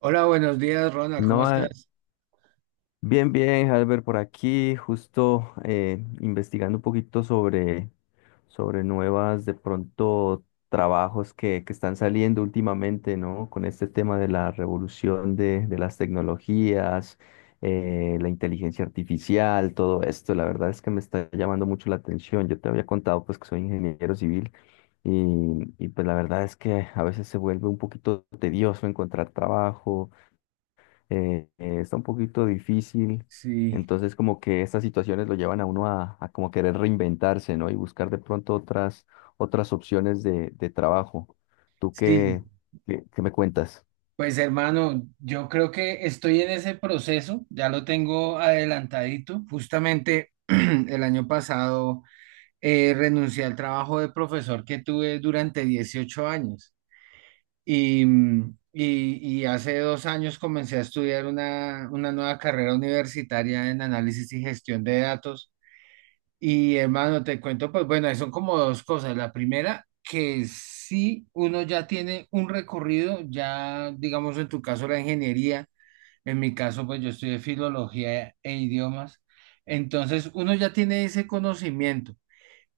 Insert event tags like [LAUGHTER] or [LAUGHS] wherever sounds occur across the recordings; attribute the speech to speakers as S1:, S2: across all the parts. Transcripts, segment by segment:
S1: Hola, buenos días, Ronald, ¿cómo
S2: No,
S1: estás?
S2: bien, bien, Albert, por aquí, justo investigando un poquito sobre nuevas, de pronto, trabajos que están saliendo últimamente, ¿no? Con este tema de la revolución de las tecnologías, la inteligencia artificial, todo esto, la verdad es que me está llamando mucho la atención. Yo te había contado, pues, que soy ingeniero civil y, y pues la verdad es que a veces se vuelve un poquito tedioso encontrar trabajo está un poquito difícil.
S1: Sí,
S2: Entonces, como que estas situaciones lo llevan a uno a como querer reinventarse, ¿no? Y buscar de pronto otras opciones de trabajo. ¿Tú
S1: sí,
S2: qué me cuentas?
S1: pues hermano, yo creo que estoy en ese proceso, ya lo tengo adelantadito. Justamente [CLEARS THROAT] el año pasado renuncié al trabajo de profesor que tuve durante 18 años y hace 2 años comencé a estudiar una nueva carrera universitaria en análisis y gestión de datos. Y hermano, te cuento, pues bueno, son como dos cosas. La primera, que si uno ya tiene un recorrido, ya digamos en tu caso la ingeniería, en mi caso pues yo estudié filología e idiomas, entonces uno ya tiene ese conocimiento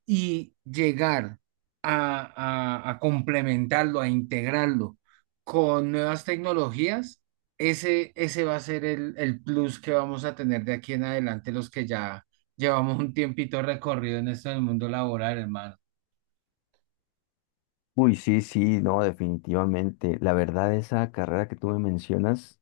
S1: y llegar a complementarlo, a integrarlo con nuevas tecnologías, ese va a ser el plus que vamos a tener de aquí en adelante los que ya llevamos un tiempito recorrido en esto del mundo laboral, hermano.
S2: Uy, sí, sí, no, definitivamente. La verdad, esa carrera que tú me mencionas,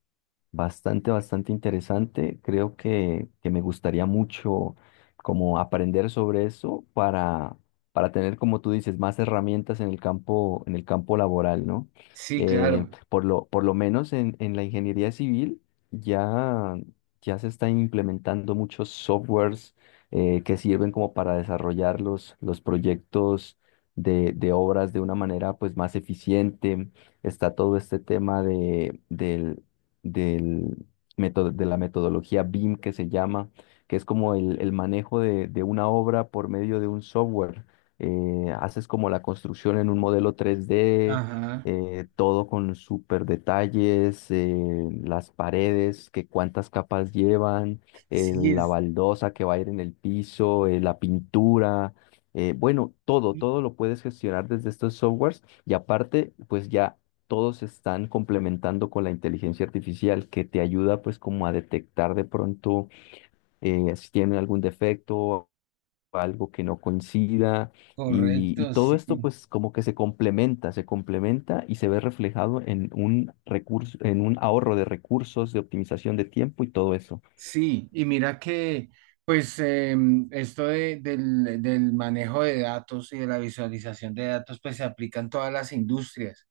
S2: bastante, bastante interesante. Creo que me gustaría mucho como aprender sobre eso para tener, como tú dices, más herramientas en el campo laboral, ¿no?
S1: Sí, claro.
S2: Por lo, por lo menos en la ingeniería civil ya, ya se están implementando muchos softwares que sirven como para desarrollar los proyectos de obras de una manera pues más eficiente. Está todo este tema del método, de la metodología BIM que se llama, que es como el manejo de una obra por medio de un software. Haces como la construcción en un modelo 3D,
S1: Ajá.
S2: todo con súper detalles, las paredes, que cuántas capas llevan,
S1: Sí,
S2: la
S1: es
S2: baldosa que va a ir en el piso, la pintura, bueno, todo,
S1: sí,
S2: todo lo puedes gestionar desde estos softwares y aparte, pues ya todos se están complementando con la inteligencia artificial que te ayuda pues como a detectar de pronto, si tienen algún defecto, algo que no coincida y
S1: correcto,
S2: todo
S1: sí.
S2: esto pues como que se complementa y se ve reflejado en un recurso, en un ahorro de recursos, de optimización de tiempo y todo eso.
S1: Sí, y mira que, pues, esto del manejo de datos y de la visualización de datos, pues se aplica en todas las industrias.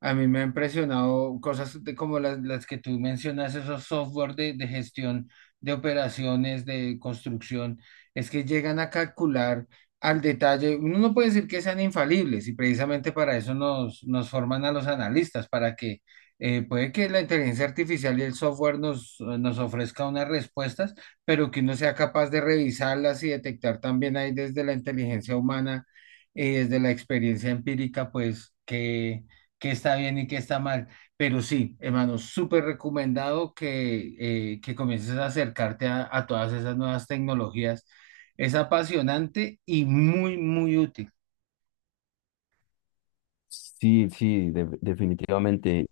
S1: A mí me ha impresionado cosas de- como las que tú mencionas, esos software de gestión de operaciones, de construcción, es que llegan a calcular al detalle. Uno no puede decir que sean infalibles y precisamente para eso nos forman a los analistas, para que puede que la inteligencia artificial y el software nos ofrezca unas respuestas, pero que uno sea capaz de revisarlas y detectar también ahí desde la inteligencia humana y desde la experiencia empírica, pues que qué está bien y qué está mal. Pero sí, hermano, súper recomendado que comiences a acercarte a todas esas nuevas tecnologías. Es apasionante y muy, muy útil.
S2: Sí, sí, definitivamente.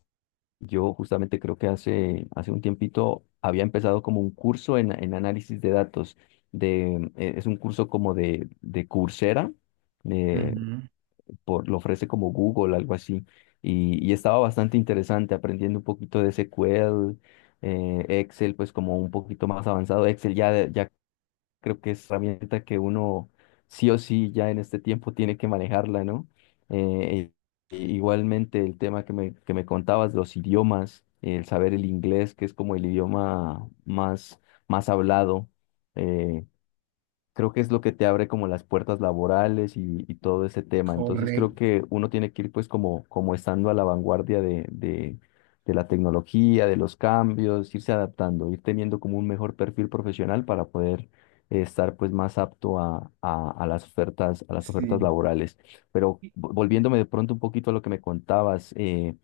S2: Yo justamente creo que hace, hace un tiempito había empezado como un curso en análisis de datos. Es un curso como de Coursera, eh,
S1: Ujú.
S2: por, lo ofrece como Google, algo así. Y estaba bastante interesante aprendiendo un poquito de SQL, Excel, pues como un poquito más avanzado. Excel ya, ya creo que es herramienta que uno sí o sí ya en este tiempo tiene que manejarla, ¿no? Eh, Igualmente el tema que me contabas, los idiomas, el saber el inglés, que es como el idioma más, más hablado. eh, Creo que es lo que te abre como las puertas laborales y todo ese tema. Entonces creo
S1: Correcto,
S2: que uno tiene que ir pues como, como estando a la vanguardia de la tecnología, de los cambios, irse adaptando, ir teniendo como un mejor perfil profesional para poder estar pues más apto a las ofertas, a las ofertas
S1: sí.
S2: laborales. Pero volviéndome de pronto un poquito a lo que me contabas,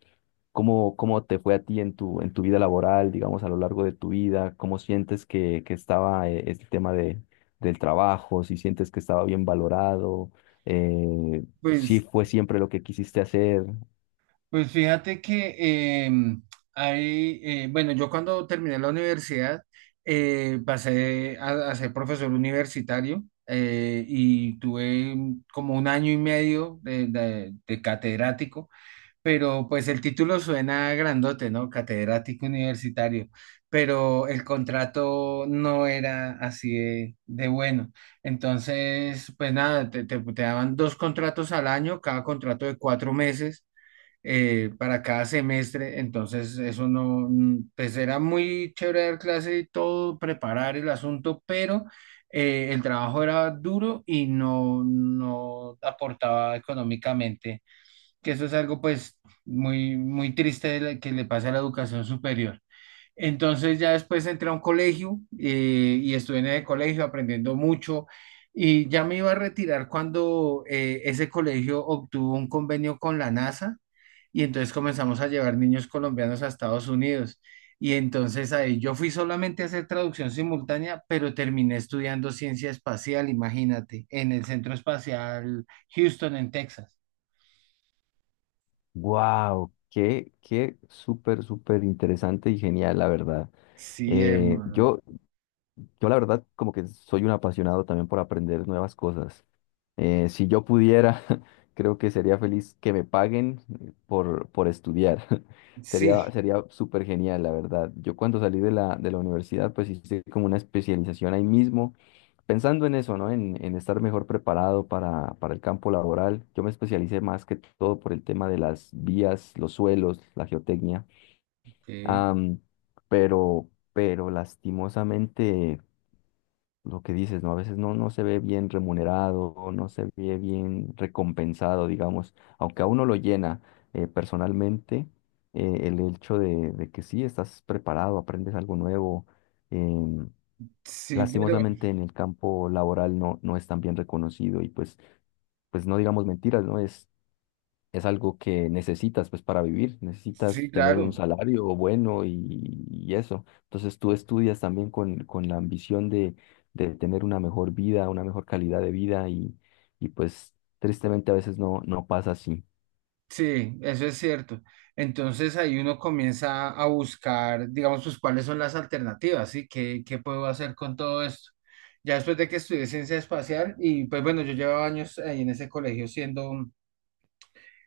S2: ¿cómo te fue a ti en tu vida laboral, digamos, a lo largo de tu vida? ¿Cómo sientes que estaba, el tema del trabajo? ¿Si sientes que estaba bien valorado? Eh, ¿Si
S1: Pues,
S2: fue siempre lo que quisiste hacer?
S1: pues fíjate que hay, bueno, yo cuando terminé la universidad pasé a ser profesor universitario y tuve como un año y medio de, de catedrático. Pero pues el título suena grandote, ¿no? Catedrático universitario, pero el contrato no era así de bueno. Entonces, pues nada, te daban dos contratos al año, cada contrato de 4 meses para cada semestre. Entonces, eso no, pues era muy chévere dar clase y todo, preparar el asunto, pero el trabajo era duro y no, no aportaba económicamente, que eso es algo pues muy, muy triste de la- que le pasa a la educación superior. Entonces ya después entré a un colegio y estuve en el colegio aprendiendo mucho y ya me iba a retirar cuando ese colegio obtuvo un convenio con la NASA y entonces comenzamos a llevar niños colombianos a Estados Unidos. Y entonces ahí yo fui solamente a hacer traducción simultánea, pero terminé estudiando ciencia espacial, imagínate, en el Centro Espacial Houston, en Texas.
S2: ¡Wow! Qué súper, súper interesante y genial, la verdad.
S1: Sí,
S2: Eh,
S1: hermano.
S2: yo, yo, la verdad, como que soy un apasionado también por aprender nuevas cosas. Si yo pudiera, [LAUGHS] creo que sería feliz que me paguen por estudiar. [LAUGHS] Sería,
S1: Sí.
S2: sería súper genial, la verdad. Yo cuando salí de la universidad, pues hice como una especialización ahí mismo, pensando en eso, ¿no? En estar mejor preparado para el campo laboral. Yo me especialicé más que todo por el tema de las vías, los suelos, la geotecnia.
S1: Ok.
S2: Am, pero lastimosamente lo que dices, ¿no? A veces no, no se ve bien remunerado, o no se ve bien recompensado, digamos, aunque a uno lo llena, personalmente, el hecho de que sí, estás preparado, aprendes algo nuevo. em,
S1: Sí, pero
S2: Lastimosamente en el campo laboral no, no es tan bien reconocido y pues, pues no digamos mentiras, ¿no? Es algo que necesitas pues para vivir,
S1: sí,
S2: necesitas tener un
S1: claro,
S2: salario bueno y eso. Entonces tú estudias también con la ambición de tener una mejor vida, una mejor calidad de vida y pues tristemente a veces no, no pasa así.
S1: sí, eso es cierto. Entonces ahí uno comienza a buscar, digamos, pues cuáles son las alternativas, ¿sí? ¿Qué, qué puedo hacer con todo esto? Ya después de que estudié ciencia espacial y pues bueno, yo llevaba años ahí en ese colegio siendo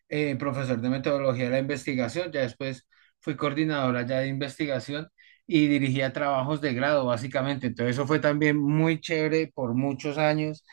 S1: profesor de metodología de la investigación, ya después fui coordinadora ya de investigación y dirigía trabajos de grado, básicamente. Entonces eso fue también muy chévere por muchos años.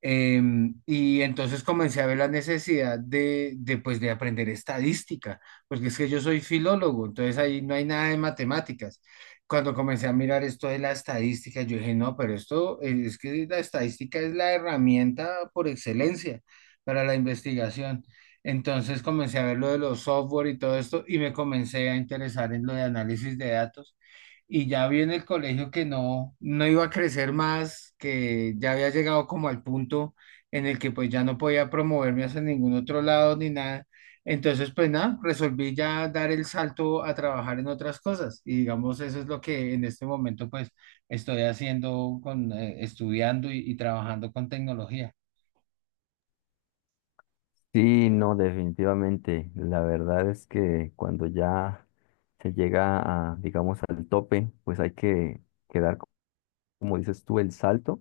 S1: Eh, y entonces comencé a ver la necesidad pues, de aprender estadística, porque es que yo soy filólogo, entonces ahí no hay nada de matemáticas. Cuando comencé a mirar esto de la estadística, yo dije, no, pero esto es que la estadística es la herramienta por excelencia para la investigación. Entonces comencé a ver lo de los software y todo esto y me comencé a interesar en lo de análisis de datos. Y ya vi en el colegio que no, no iba a crecer más, que ya había llegado como al punto en el que pues ya no podía promoverme hacia ningún otro lado ni nada. Entonces pues nada, resolví ya dar el salto a trabajar en otras cosas. Y digamos, eso es lo que en este momento pues estoy haciendo con, estudiando y trabajando con tecnología.
S2: Sí, no, definitivamente. La verdad es que cuando ya se llega a, digamos, al tope, pues hay que quedar como dices tú, el salto.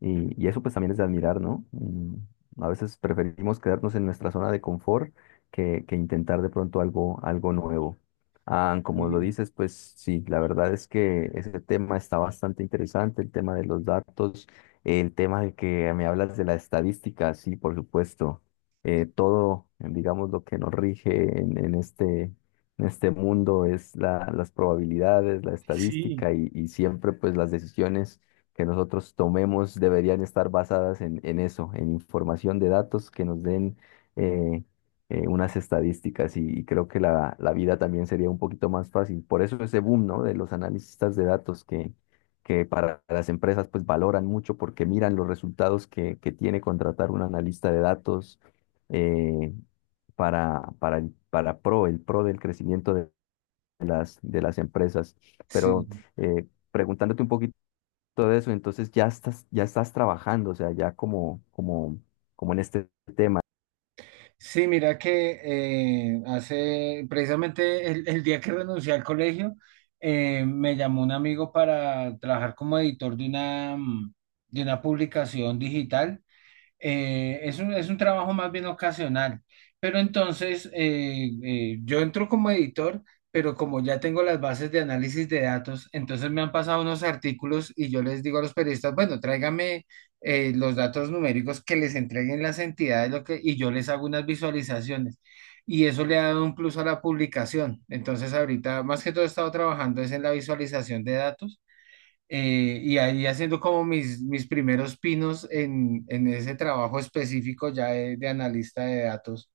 S2: Y eso pues también es de admirar, ¿no? Mm, a veces preferimos quedarnos en nuestra zona de confort que intentar de pronto algo, algo nuevo. Ah, como lo
S1: Mm.
S2: dices, pues sí, la verdad es que ese tema está bastante interesante, el tema de los datos, el tema de que me hablas de la estadística, sí, por supuesto. Todo, digamos, lo que nos rige en este... En este mundo es la, las probabilidades, la
S1: Sí.
S2: estadística y siempre pues las decisiones que nosotros tomemos deberían estar basadas en eso, en información de datos que nos den eh, unas estadísticas y creo que la vida también sería un poquito más fácil. Por eso ese boom, ¿no?, de los analistas de datos que para las empresas pues valoran mucho porque miran los resultados que tiene contratar un analista de datos, eh, para, para pro, el pro del crecimiento de las empresas.
S1: Sí.
S2: Pero preguntándote un poquito todo eso, entonces ya estás trabajando, o sea, ya como, como, como en este,
S1: Sí, mira que hace precisamente el día que renuncié al colegio, me llamó un amigo para trabajar como editor de una, de una publicación digital. Es un, es un trabajo más bien ocasional. Pero entonces yo entro como editor, pero como ya tengo las bases de análisis de datos, entonces me han pasado unos artículos y yo les digo a los periodistas, bueno, tráigame los datos numéricos que les entreguen las entidades lo que, y yo les hago unas visualizaciones. Y eso le ha dado un plus a la publicación. Entonces ahorita más que todo he estado trabajando es en la visualización de datos, y ahí haciendo como mis primeros pinos en ese trabajo específico ya de analista de datos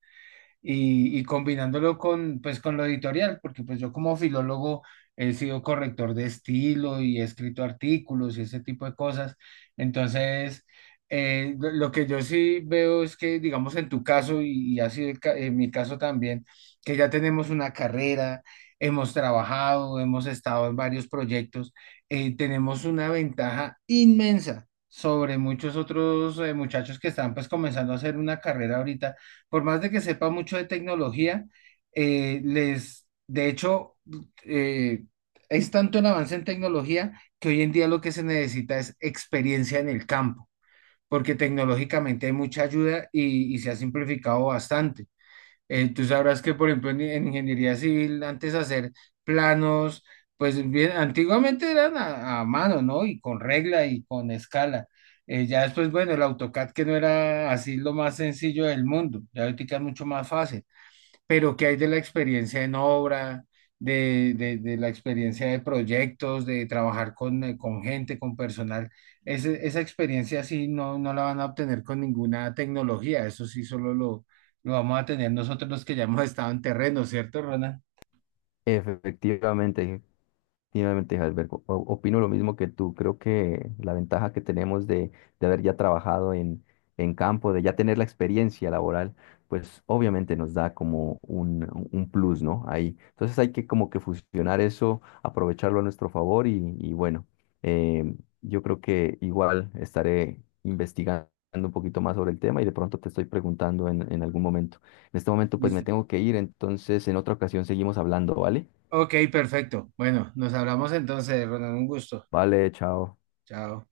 S1: y combinándolo con, pues, con lo editorial, porque pues yo como filólogo he sido corrector de estilo y he escrito artículos y ese tipo de cosas. Entonces, lo que yo sí veo es que, digamos, en tu caso y ha sido el ca- en mi caso también, que ya tenemos una carrera, hemos trabajado, hemos estado en varios proyectos, tenemos una ventaja inmensa sobre muchos otros muchachos que están pues comenzando a hacer una carrera ahorita. Por más de que sepa mucho de tecnología, de hecho, eh, es tanto el avance en tecnología que hoy en día lo que se necesita es experiencia en el campo, porque tecnológicamente hay mucha ayuda y se ha simplificado bastante. Tú sabrás que, por ejemplo, en ingeniería civil, antes hacer planos, pues bien, antiguamente eran a mano, ¿no? Y con regla y con escala. Ya después, bueno, el AutoCAD que no era así lo más sencillo del mundo, ya ahorita es mucho más fácil. Pero ¿qué hay de la experiencia en obra, de, de la experiencia de proyectos, de trabajar con gente, con personal? Esa experiencia sí no, no la van a obtener con ninguna tecnología, eso sí solo lo vamos a tener nosotros los que ya hemos estado en terreno, ¿cierto, Ronald?
S2: efectivamente, tiene una ventaja. Opino lo mismo que tú. Creo que la ventaja que tenemos de haber ya trabajado en campo, de ya tener la experiencia laboral, pues obviamente nos da como un plus, ¿no? Ahí. Entonces hay que como que fusionar eso, aprovecharlo a nuestro favor y bueno, eh, yo creo que igual estaré investigando un poquito más sobre el tema y de pronto te estoy preguntando en algún momento. En este momento pues me
S1: Listo.
S2: tengo que ir, entonces en otra ocasión seguimos hablando, ¿vale?
S1: Ok, perfecto. Bueno, nos hablamos entonces, Ronald, un gusto.
S2: Vale, chao.
S1: Chao.